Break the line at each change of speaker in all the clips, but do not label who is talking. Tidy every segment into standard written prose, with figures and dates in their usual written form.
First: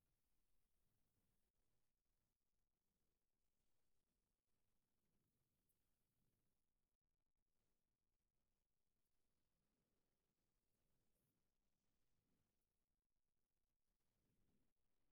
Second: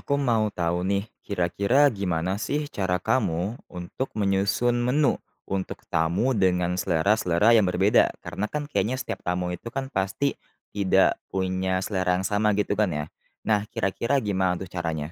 Aku mau tahu nih, kira-kira gimana sih cara kamu untuk menyusun menu untuk tamu dengan selera-selera yang berbeda? Karena kan kayaknya setiap tamu itu kan pasti tidak punya selera yang sama gitu kan ya. Nah, kira-kira gimana tuh caranya?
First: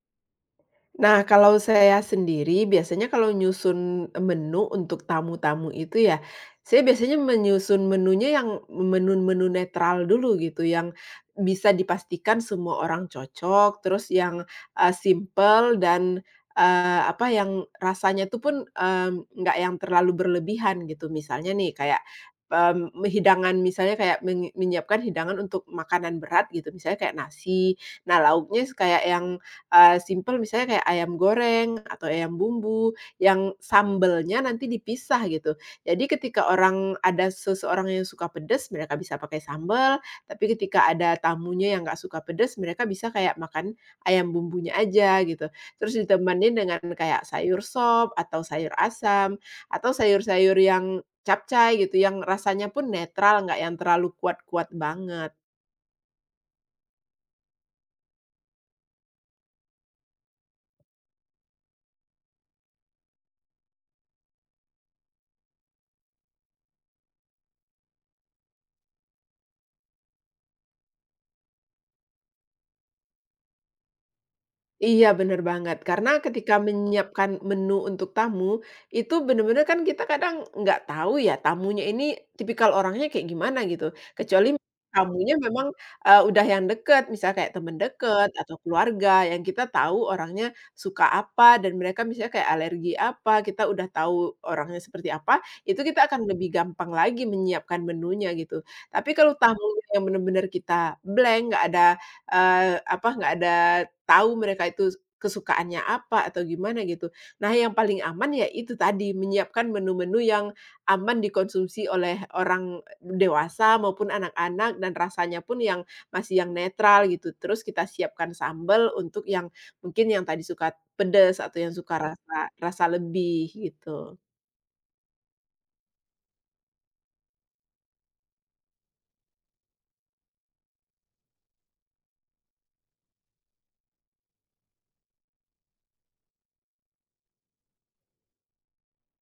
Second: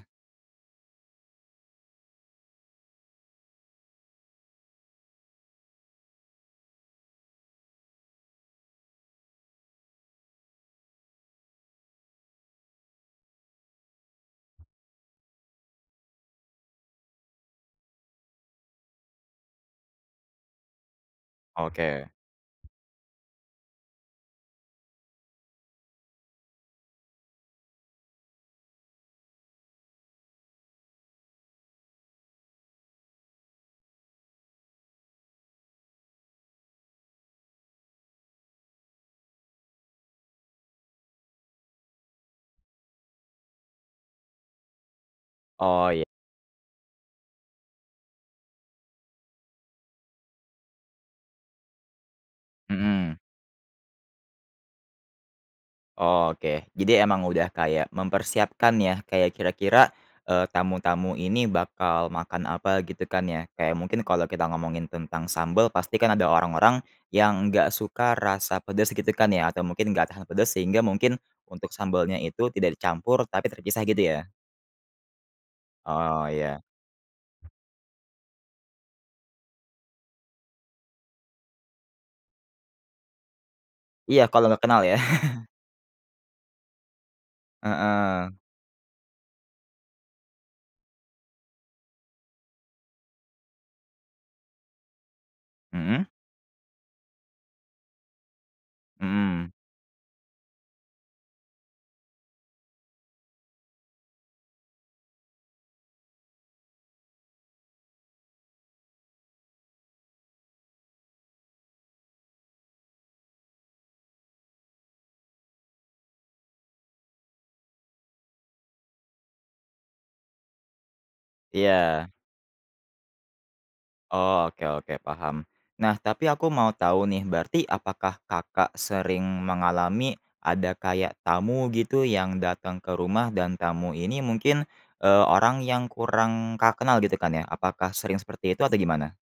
Nah, kalau saya sendiri biasanya kalau nyusun menu untuk tamu-tamu itu ya, saya biasanya menyusun menunya yang menu-menu netral dulu gitu, yang bisa dipastikan semua orang cocok, terus yang, simpel dan, apa, yang rasanya itu pun, nggak yang terlalu berlebihan gitu. Misalnya nih kayak,
Oke.
hidangan misalnya kayak menyiapkan hidangan untuk makanan berat gitu, misalnya kayak nasi. Nah, lauknya kayak yang simpel misalnya kayak ayam goreng atau ayam bumbu yang sambelnya nanti dipisah gitu. Jadi ketika orang ada seseorang yang suka pedes, mereka bisa pakai sambel, tapi ketika ada tamunya yang nggak suka pedes, mereka bisa kayak makan ayam bumbunya aja gitu.
Oh
Terus
iya.
ditemenin dengan kayak sayur sop atau sayur asam atau sayur-sayur yang capcay gitu, yang rasanya pun
Mm-mm.
netral, nggak yang terlalu kuat-kuat banget.
Oke, jadi emang udah kayak mempersiapkan ya, kayak kira-kira, tamu-tamu ini bakal makan apa gitu kan ya. Kayak mungkin kalau kita ngomongin tentang sambal pasti kan ada orang-orang yang nggak suka rasa pedes gitu kan ya, atau mungkin nggak tahan pedes sehingga mungkin untuk sambalnya itu tidak dicampur tapi terpisah gitu ya?
Iya, bener banget. Karena
Oh
ketika
iya.
menyiapkan menu untuk tamu, itu bener-bener kan kita kadang nggak tahu ya, tamunya ini tipikal orangnya kayak gimana gitu.
Iya, kalau
Kecuali
nggak kenal ya?
tamunya memang, udah yang deket, misal kayak temen deket
Heeh.
atau keluarga yang kita tahu orangnya suka apa dan mereka misalnya kayak alergi apa, kita udah tahu orangnya seperti apa, itu kita
Mhm?
akan lebih gampang lagi menyiapkan menunya gitu. Tapi kalau
Mhm.
tamunya yang bener-bener kita blank, nggak ada apa, nggak ada tahu mereka itu kesukaannya apa atau gimana gitu. Nah, yang paling aman ya itu tadi, menyiapkan menu-menu yang aman dikonsumsi oleh orang dewasa maupun anak-anak dan rasanya pun yang masih yang netral gitu. Terus kita siapkan sambel untuk yang mungkin yang tadi suka pedas atau yang suka
Iya.
rasa rasa lebih gitu.
Oh, oke oke, paham. Nah, tapi aku mau tahu nih, berarti apakah Kakak sering mengalami ada kayak tamu gitu yang datang ke rumah dan tamu ini mungkin, orang yang kurang Kakak kenal gitu kan ya? Apakah sering seperti itu atau gimana?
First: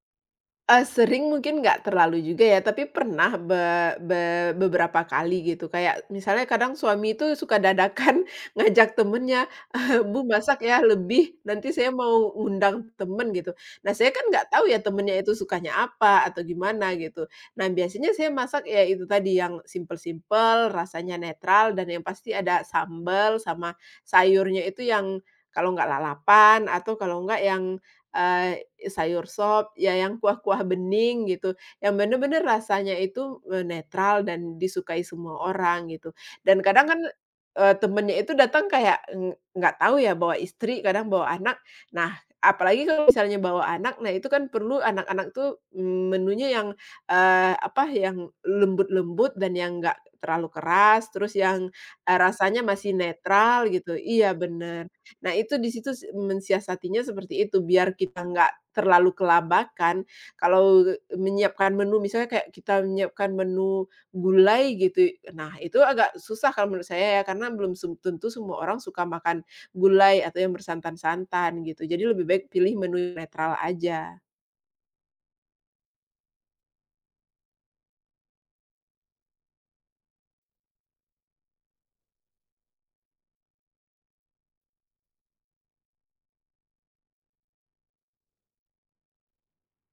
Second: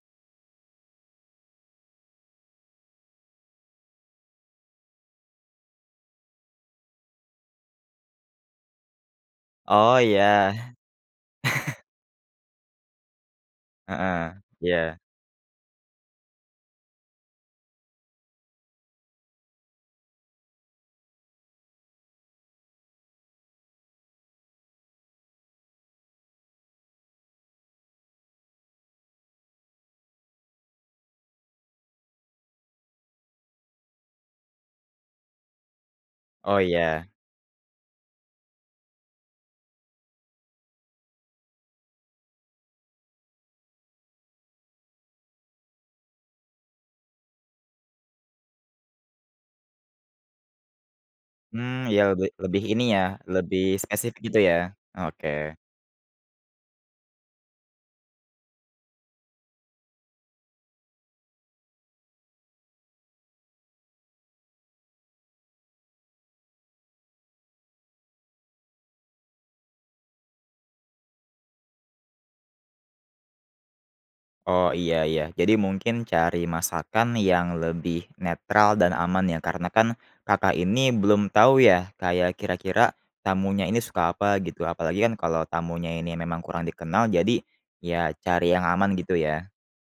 Sering mungkin nggak terlalu juga ya, tapi pernah be be beberapa kali gitu. Kayak misalnya kadang suami itu suka dadakan ngajak temennya,
Oh
"Bu,
iya,
masak ya lebih, nanti saya mau undang temen," gitu. Nah, saya kan
heeh,
nggak tahu ya
iya.
temennya itu sukanya apa atau gimana gitu. Nah, biasanya saya masak ya itu tadi yang simpel-simpel, rasanya netral, dan yang pasti ada sambel sama sayurnya itu yang kalau nggak lalapan atau kalau nggak yang sayur sop, ya yang kuah-kuah bening gitu, yang bener-bener rasanya itu, netral dan disukai semua orang gitu. Dan
Oh
kadang kan,
iya.
temennya itu datang kayak nggak tahu ya bawa istri, kadang bawa anak. Nah, apalagi kalau misalnya bawa anak, nah itu kan perlu anak-anak tuh, menunya yang, apa, yang lembut-lembut dan yang nggak terlalu keras, terus yang,
Hmm, ya lebih
rasanya
lebih ini
masih
ya, lebih
netral gitu.
spesifik
Iya,
gitu ya?
bener.
Oke.
Nah, itu di situ mensiasatinya seperti itu, biar kita nggak terlalu kelabakan. Kalau menyiapkan menu, misalnya kayak kita menyiapkan menu gulai gitu, nah itu agak susah kalau menurut saya ya, karena belum tentu semua orang suka makan gulai atau yang bersantan-santan gitu. Jadi lebih baik pilih menu yang netral aja.
Oh, iya iya. Jadi mungkin cari masakan yang lebih netral dan aman ya, karena kan Kakak ini belum tahu ya, kayak kira-kira tamunya ini suka apa gitu. Apalagi kan kalau tamunya ini memang kurang dikenal, jadi ya cari yang aman gitu ya.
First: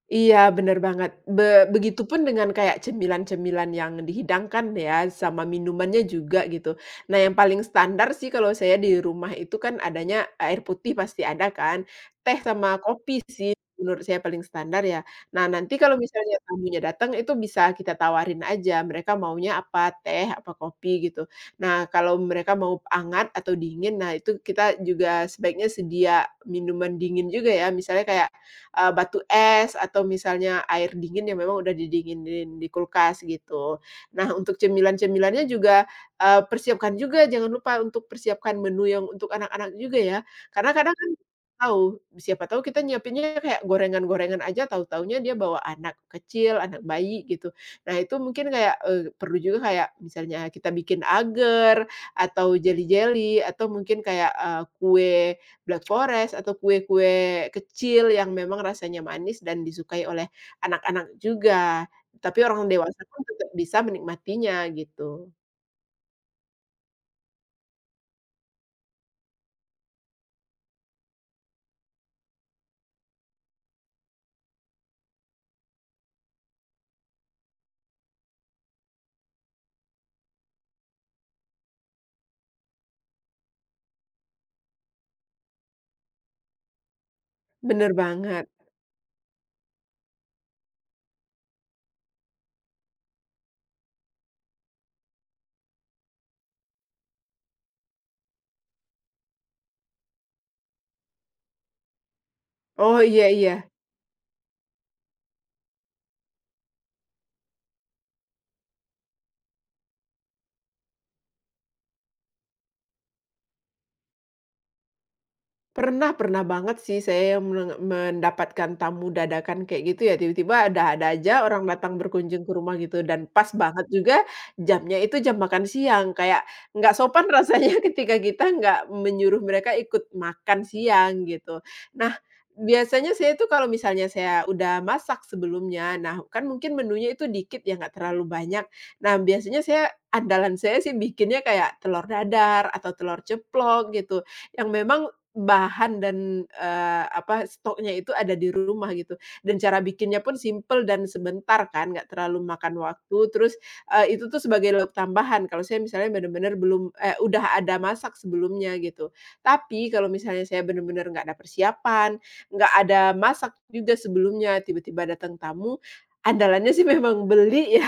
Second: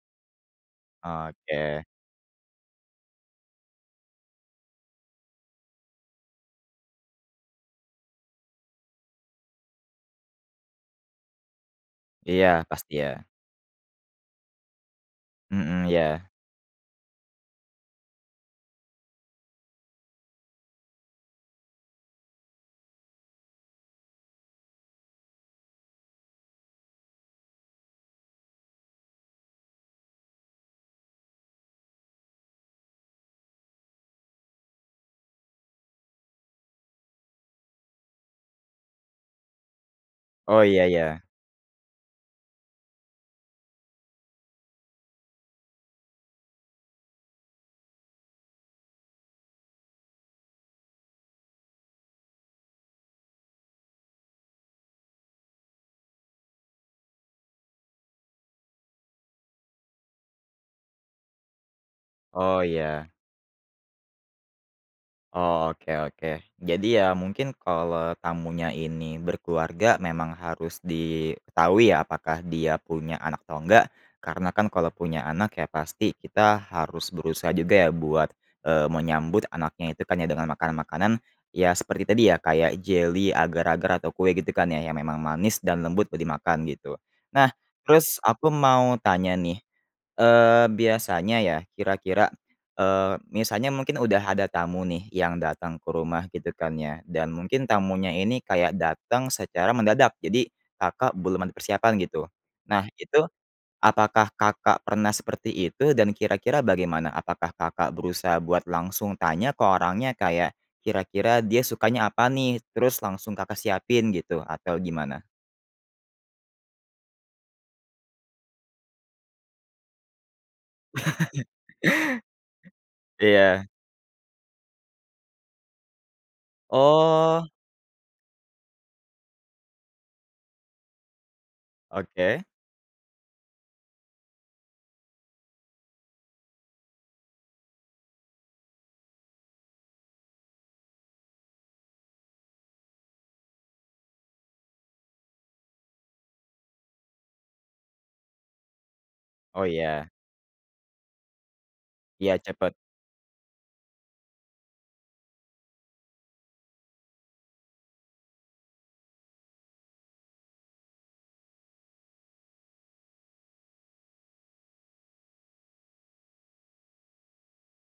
Iya, bener banget. Be
Oke.
begitupun dengan kayak cemilan-cemilan yang dihidangkan ya, sama minumannya juga gitu. Nah, yang paling standar sih kalau saya di rumah itu kan adanya air putih pasti ada kan, teh
Iya,
sama
pasti ya.
kopi sih menurut saya paling standar ya. Nah, nanti
Mhm,
kalau
ya.
misalnya tamunya datang itu bisa kita tawarin aja mereka maunya apa, teh apa kopi gitu. Nah, kalau mereka mau hangat atau dingin, nah itu kita juga sebaiknya sedia minuman dingin juga ya, misalnya kayak batu es atau misalnya air dingin yang memang udah didinginin di kulkas gitu. Nah untuk cemilan-cemilannya juga, persiapkan juga jangan lupa untuk persiapkan menu yang untuk anak-anak juga ya.
Oh,
Karena
iya
kadang kan
iya.
siapa tahu kita nyiapinnya kayak gorengan-gorengan aja tahu-tahunya dia bawa anak kecil, anak bayi gitu. Nah itu mungkin kayak, perlu juga kayak misalnya kita bikin agar atau jelly-jelly atau mungkin kayak, kue Black Forest atau kue-kue kecil yang memang rasanya manis dan disukai oleh anak-anak juga, tapi
Oh,
orang dewasa
iya.
pun tetap bisa menikmatinya gitu.
Oke oke. Jadi ya mungkin kalau tamunya ini berkeluarga memang harus diketahui ya apakah dia punya anak atau enggak. Karena kan kalau punya anak ya pasti kita harus berusaha juga ya buat, menyambut anaknya itu kan ya dengan makanan-makanan ya seperti tadi ya kayak jelly, agar-agar, atau kue gitu kan ya yang memang manis dan lembut buat dimakan gitu. Nah,
Bener
terus
banget.
aku mau tanya nih, biasanya ya kira-kira, misalnya mungkin udah ada tamu nih yang datang ke rumah gitu kan ya, dan mungkin tamunya ini kayak datang secara mendadak, jadi Kakak belum ada persiapan gitu. Nah
Oh,
itu,
iya iya.
apakah Kakak pernah seperti itu dan kira-kira bagaimana? Apakah Kakak berusaha buat langsung tanya ke orangnya kayak, kira-kira dia sukanya apa nih? Terus langsung Kakak siapin gitu atau gimana?
Pernah pernah banget sih saya yang mendapatkan tamu dadakan kayak gitu ya, tiba-tiba ada-ada aja orang datang berkunjung ke rumah gitu dan pas
Iya.
banget juga jamnya itu jam makan siang, kayak nggak sopan
Oh,
rasanya ketika kita nggak menyuruh mereka ikut makan siang gitu. Nah,
oke.
biasanya saya tuh kalau misalnya saya udah masak sebelumnya, nah kan mungkin menunya itu dikit ya, nggak terlalu banyak. Nah, biasanya saya andalan saya sih bikinnya kayak telur dadar atau telur ceplok gitu, yang memang bahan dan, apa, stoknya itu ada di rumah gitu, dan
Oh
cara
iya.
bikinnya pun simple dan sebentar kan, nggak
Iya
terlalu
cepet.
makan waktu, terus, itu tuh sebagai lauk tambahan kalau saya misalnya benar-benar belum eh, udah ada masak sebelumnya gitu. Tapi kalau misalnya saya benar-benar nggak ada persiapan, nggak ada masak juga sebelumnya, tiba-tiba datang tamu, andalannya sih memang beli ya.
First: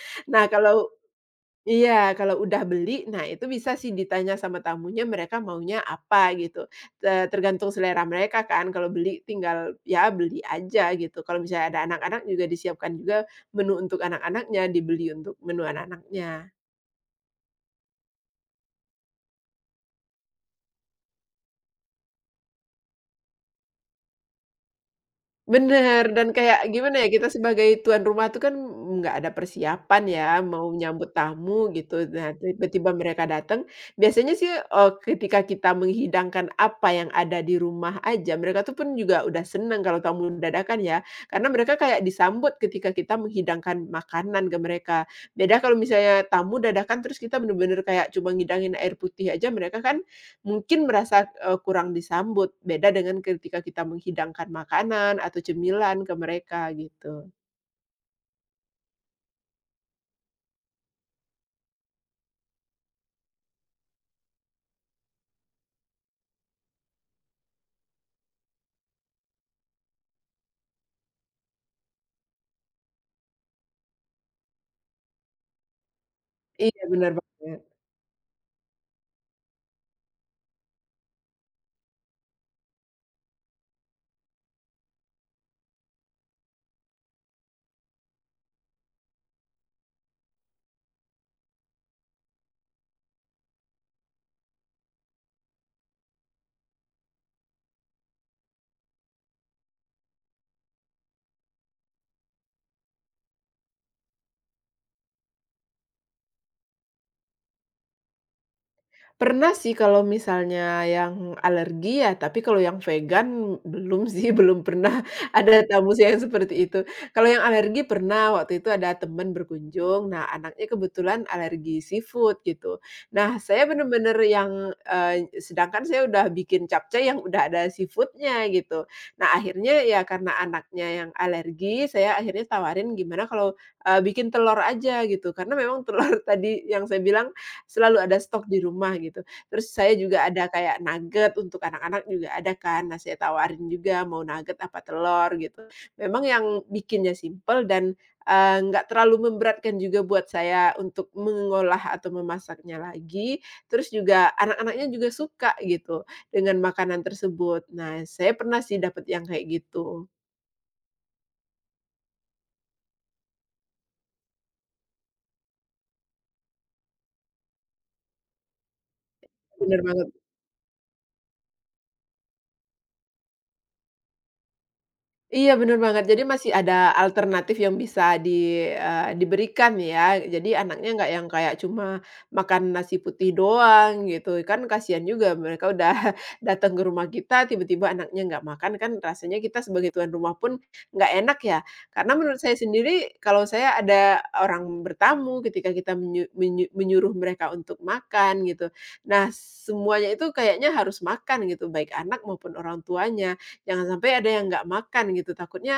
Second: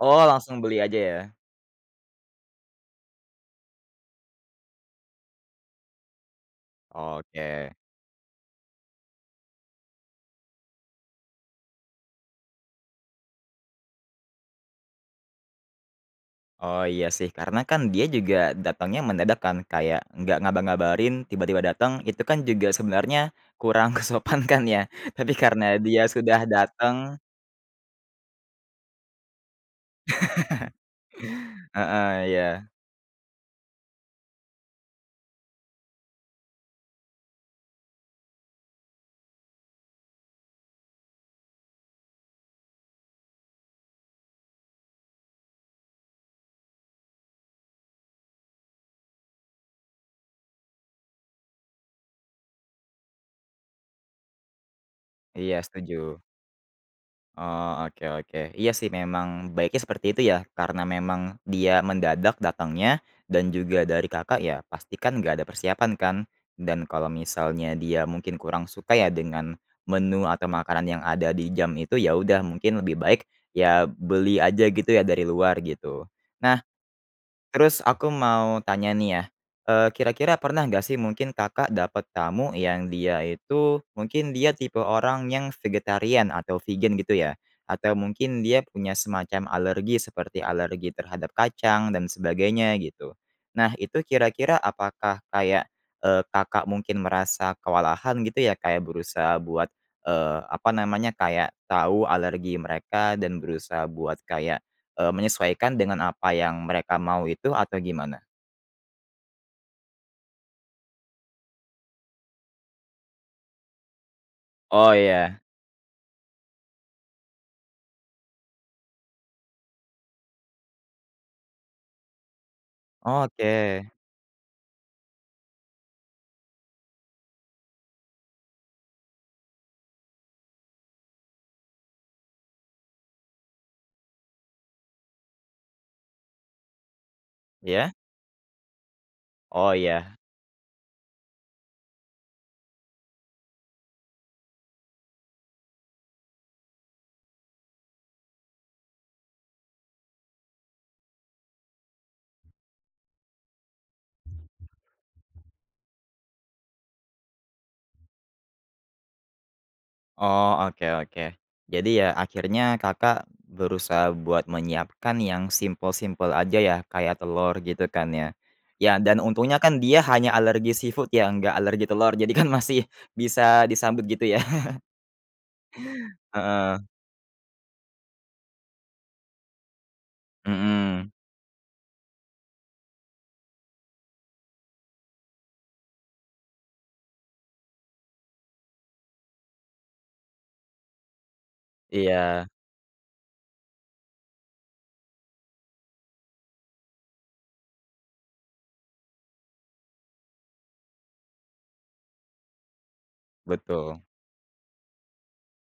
Oh
Nah
langsung beli
kalau
aja ya?
Iya, kalau udah beli, nah itu bisa sih ditanya sama tamunya mereka maunya apa gitu. Te
Oke.
tergantung selera mereka kan, kalau beli tinggal, ya beli aja gitu. Kalau misalnya ada anak-anak juga disiapkan juga menu untuk anak-anaknya, dibeli untuk menu anak-anaknya.
Oh iya sih, karena kan dia juga datangnya mendadak kan, kayak nggak ngaba-ngabarin, tiba-tiba datang, itu kan juga sebenarnya kurang kesopan kan ya. Tapi karena dia
Bener, dan
sudah
kayak
datang,
gimana ya, kita sebagai tuan rumah tuh kan nggak ada persiapan ya, mau nyambut tamu gitu.
heeh,
Nah,
iya.
tiba-tiba mereka datang, biasanya sih, ketika kita menghidangkan apa yang ada di rumah aja, mereka tuh pun juga udah seneng kalau tamu dadakan ya, karena mereka kayak disambut ketika kita menghidangkan makanan ke mereka. Beda kalau misalnya tamu dadakan terus kita bener-bener kayak cuma ngidangin air putih aja, mereka kan mungkin merasa, kurang disambut, beda dengan ketika kita menghidangkan makanan atau
Iya
cemilan ke
setuju.
mereka gitu.
Oh, oke oke. Iya sih memang baiknya seperti itu ya, karena memang dia mendadak datangnya dan juga dari Kakak ya pasti kan nggak ada persiapan kan. Dan kalau misalnya dia mungkin kurang suka ya dengan menu atau makanan yang ada di jam itu, ya udah mungkin lebih baik ya beli aja gitu ya dari luar gitu. Nah,
Iya benar banget.
terus aku mau tanya nih ya, kira-kira pernah nggak sih mungkin Kakak dapat tamu yang dia itu, mungkin dia tipe orang yang vegetarian atau vegan gitu ya? Atau mungkin dia punya semacam alergi seperti alergi terhadap kacang dan sebagainya gitu. Nah itu kira-kira apakah kayak, Kakak mungkin merasa kewalahan gitu ya kayak berusaha buat, apa namanya, kayak tahu alergi mereka dan berusaha buat kayak, menyesuaikan dengan apa yang mereka mau itu atau gimana?
Pernah sih kalau misalnya yang alergi ya, tapi kalau yang vegan belum sih, belum
Oh
pernah
iya.
ada tamu sih yang seperti itu. Kalau yang alergi pernah, waktu itu ada teman berkunjung, nah anaknya kebetulan alergi seafood gitu. Nah saya
Oke,
bener-bener yang, sedangkan saya udah bikin capcay yang udah ada seafoodnya gitu. Nah akhirnya ya karena anaknya yang alergi, saya akhirnya tawarin gimana kalau, bikin telur aja gitu, karena memang telur tadi yang saya bilang
iya?
selalu ada stok di rumah gitu. Terus
Oh
saya
iya.
juga ada kayak nugget untuk anak-anak juga ada kan. Nah, saya tawarin juga mau nugget apa telur gitu. Memang yang bikinnya simple dan, nggak terlalu memberatkan juga buat saya untuk mengolah atau memasaknya lagi. Terus juga anak-anaknya juga suka gitu dengan makanan tersebut. Nah, saya pernah sih dapat yang kayak gitu.
Oh, oke oke. Jadi ya akhirnya Kakak berusaha buat menyiapkan yang simpel-simpel aja ya, kayak telur gitu kan ya. Ya dan untungnya
Bener
kan dia
banget.
hanya alergi seafood ya, nggak alergi telur, jadi kan masih bisa disambut gitu ya?
Iya bener banget, jadi masih
Heeh,
ada alternatif yang bisa diberikan ya. Jadi anaknya nggak
mhm,
yang kayak cuma makan nasi putih doang gitu, kan kasihan juga mereka udah datang ke rumah kita tiba-tiba anaknya nggak makan kan rasanya kita sebagai tuan rumah pun nggak enak ya. Karena menurut
iya,
saya sendiri kalau saya ada orang bertamu ketika kita menyu menyu menyuruh mereka untuk makan gitu, nah semuanya itu kayaknya harus makan gitu, baik anak maupun orang tuanya. Jangan
betul.
sampai ada yang nggak makan gitu, takutnya,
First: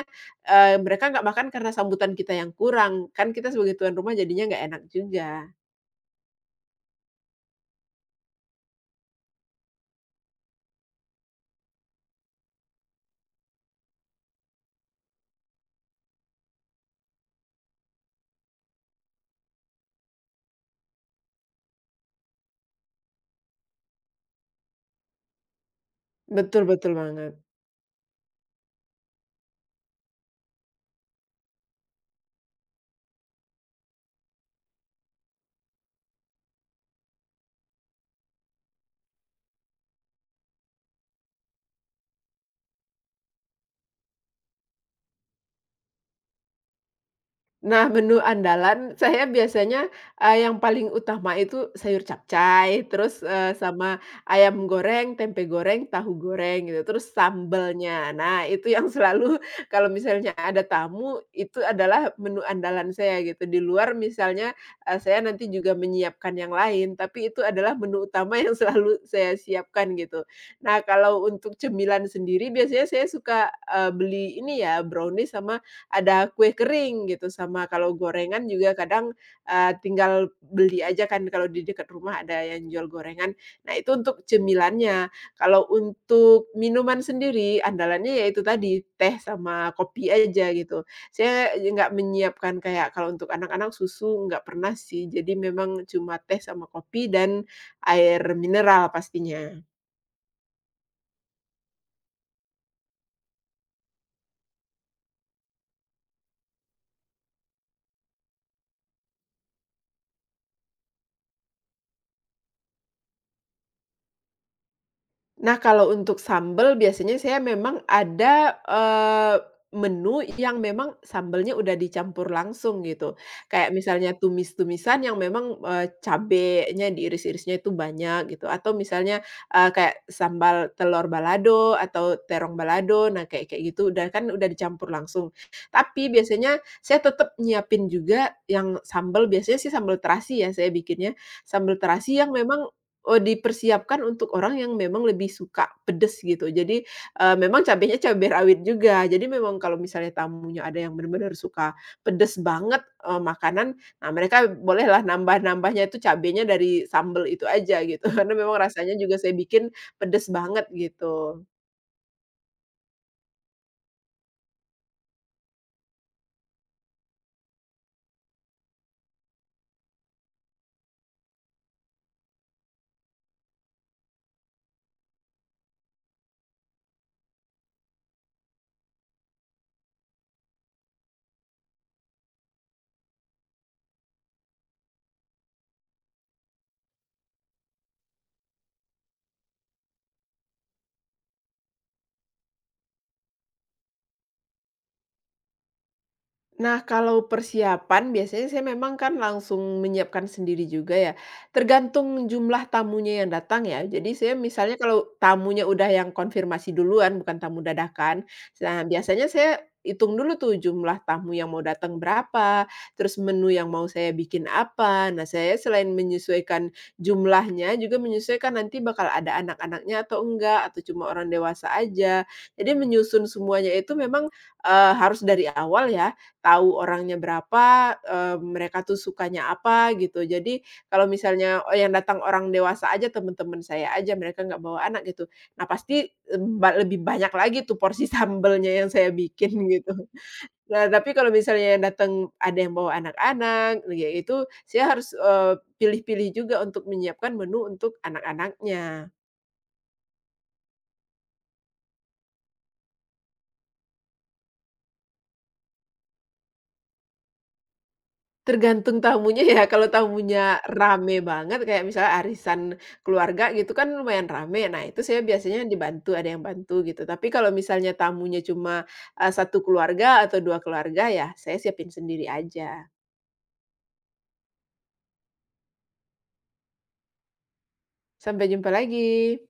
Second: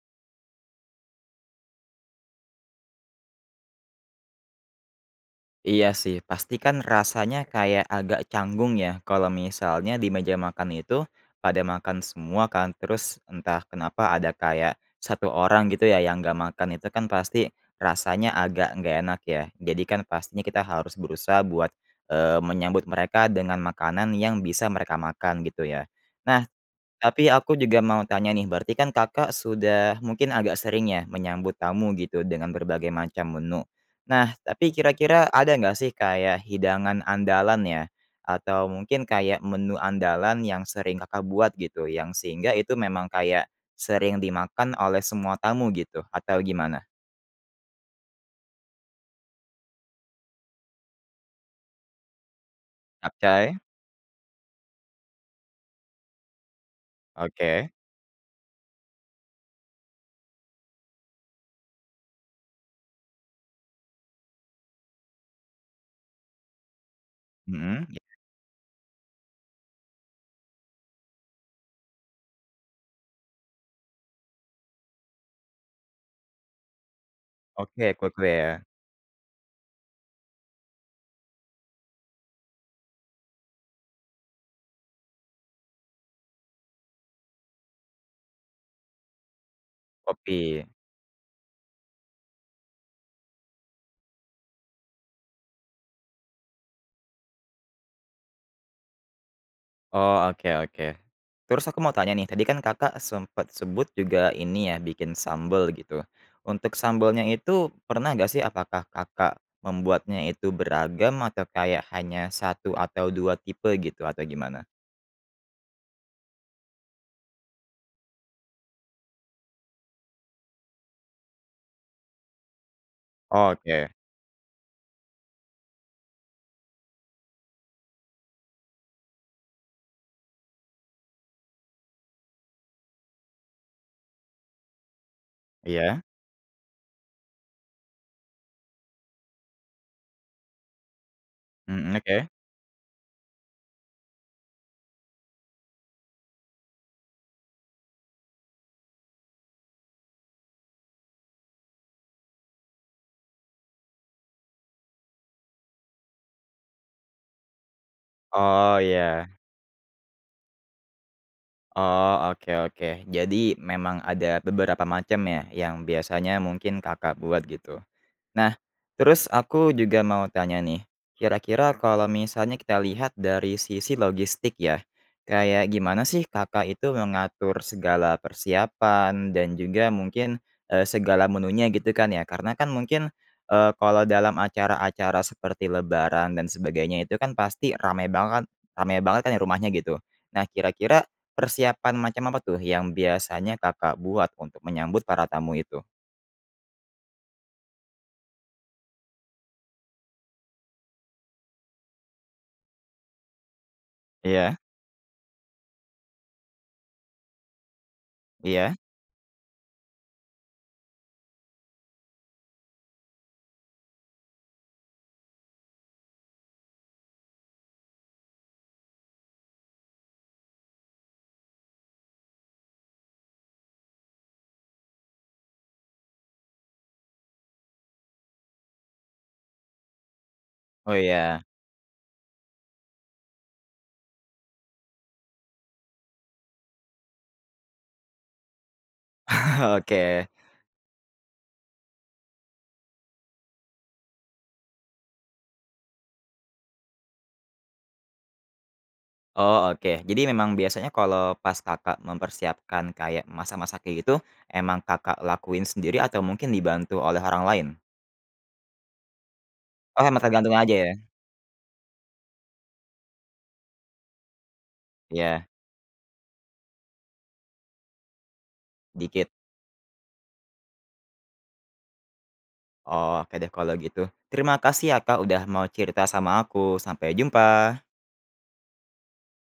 mereka nggak makan karena sambutan kita yang kurang, kan kita sebagai tuan rumah jadinya nggak enak juga.
Iya sih, pasti kan rasanya kayak agak canggung ya kalau misalnya di meja makan itu pada makan semua kan, terus entah kenapa ada kayak satu orang gitu ya yang nggak makan itu kan pasti rasanya agak nggak enak ya. Jadi kan pastinya kita harus berusaha buat eh, menyambut mereka dengan makanan yang bisa mereka makan gitu ya. Nah,
Betul betul
tapi
banget.
aku juga mau tanya nih, berarti kan Kakak sudah mungkin agak sering ya menyambut tamu gitu dengan berbagai macam menu. Nah, tapi kira-kira ada nggak sih kayak hidangan andalan ya? Atau mungkin kayak menu andalan yang sering Kakak buat gitu, yang sehingga itu memang kayak sering dimakan oleh semua tamu gitu, atau gimana?
Nah, menu andalan saya biasanya, yang paling utama itu sayur capcay, terus,
Capcay?
sama ayam goreng, tempe goreng, tahu goreng gitu, terus
Oke.
sambelnya. Nah, itu yang selalu kalau misalnya ada tamu, itu adalah menu andalan saya gitu. Di luar misalnya, saya nanti juga menyiapkan yang lain, tapi itu adalah
Mhm,
menu utama yang selalu saya siapkan gitu. Nah, kalau untuk cemilan sendiri biasanya saya suka, beli ini ya, brownies sama ada kue kering gitu, sama
oke,
kalau
kue-kue
gorengan
ya,
juga kadang, tinggal beli aja kan kalau di dekat rumah ada yang jual gorengan. Nah itu untuk cemilannya. Kalau untuk minuman sendiri andalannya ya itu tadi, teh sama kopi aja
kopi.
gitu. Saya nggak menyiapkan kayak kalau untuk anak-anak susu nggak pernah sih, jadi memang cuma teh sama kopi dan air mineral pastinya.
Oh, oke oke. Terus aku mau tanya nih, tadi kan Kakak sempat sebut juga ini ya, bikin sambel gitu. Untuk sambelnya itu pernah nggak sih apakah Kakak membuatnya itu beragam atau kayak hanya satu atau 2 tipe gitu atau gimana?
Nah, kalau untuk sambel biasanya saya memang ada, menu yang memang sambelnya udah dicampur langsung gitu.
Oh,
Kayak
oke,
misalnya tumis-tumisan yang memang, cabenya diiris-irisnya itu banyak gitu, atau misalnya, kayak sambal telur balado atau terong balado, nah kayak kayak gitu udah kan udah dicampur langsung.
iya,
Tapi biasanya saya tetap nyiapin juga yang sambel, biasanya sih sambel terasi ya saya bikinnya, sambel
mhm,
terasi
oke.
yang memang oh, dipersiapkan untuk orang yang memang lebih suka pedes gitu. Jadi, memang cabenya cabe rawit juga. Jadi memang kalau misalnya tamunya ada yang bener-bener suka pedes banget, makanan, nah mereka bolehlah nambah-nambahnya itu cabenya dari sambel itu aja gitu, karena memang
Oh
rasanya juga
iya,
saya bikin pedes banget gitu.
oh oke oke. Jadi memang ada beberapa macam ya yang biasanya mungkin Kakak buat gitu? Nah, terus aku juga mau tanya nih, kira-kira kalau misalnya kita lihat dari sisi logistik ya, kayak gimana sih Kakak itu mengatur segala persiapan dan juga mungkin, segala menunya gitu kan ya? Karena kan mungkin, kalau dalam acara-acara seperti lebaran dan sebagainya itu kan pasti ramai banget kan ya rumahnya gitu. Nah, kira-kira persiapan macam apa tuh yang biasanya Kakak buat untuk menyambut para tamu itu?
Nah, kalau persiapan biasanya saya memang kan langsung menyiapkan sendiri juga ya, tergantung jumlah tamunya yang datang ya. Jadi saya
Iya,
misalnya kalau tamunya udah yang konfirmasi duluan, bukan tamu dadakan,
iya?
nah biasanya saya hitung dulu tuh jumlah tamu yang mau datang berapa, terus menu yang mau saya bikin apa. Nah, saya selain menyesuaikan jumlahnya, juga menyesuaikan nanti bakal ada anak-anaknya atau enggak, atau cuma orang dewasa aja. Jadi menyusun semuanya itu memang harus dari awal ya, tahu orangnya berapa, mereka tuh sukanya apa gitu. Jadi
Oh,
kalau
iya.
misalnya, oh yang datang orang dewasa aja, teman-teman saya aja, mereka nggak bawa anak gitu. Nah pasti, eee, ba lebih banyak lagi tuh porsi sambelnya yang saya bikin gitu.
Oke.
Nah tapi kalau misalnya yang datang ada yang bawa anak-anak, ya itu saya harus, pilih-pilih juga untuk menyiapkan menu untuk anak-anaknya.
Oh, oke. Jadi memang biasanya kalau pas Kakak mempersiapkan kayak masa-masa kayak gitu, emang Kakak lakuin sendiri atau mungkin dibantu oleh orang lain?
Tergantung tamunya ya, kalau
Oh, emang
tamunya
tergantung aja ya?
rame banget kayak misalnya arisan keluarga gitu kan lumayan rame, nah itu saya
Iya,
biasanya dibantu, ada yang bantu gitu. Tapi kalau misalnya tamunya cuma,
dikit.
1 keluarga atau 2 keluarga ya saya siapin sendiri aja.
Oh, oke deh kalau gitu. Terima kasih ya Kak, udah mau cerita sama aku. Sampai jumpa.
Sampai jumpa lagi.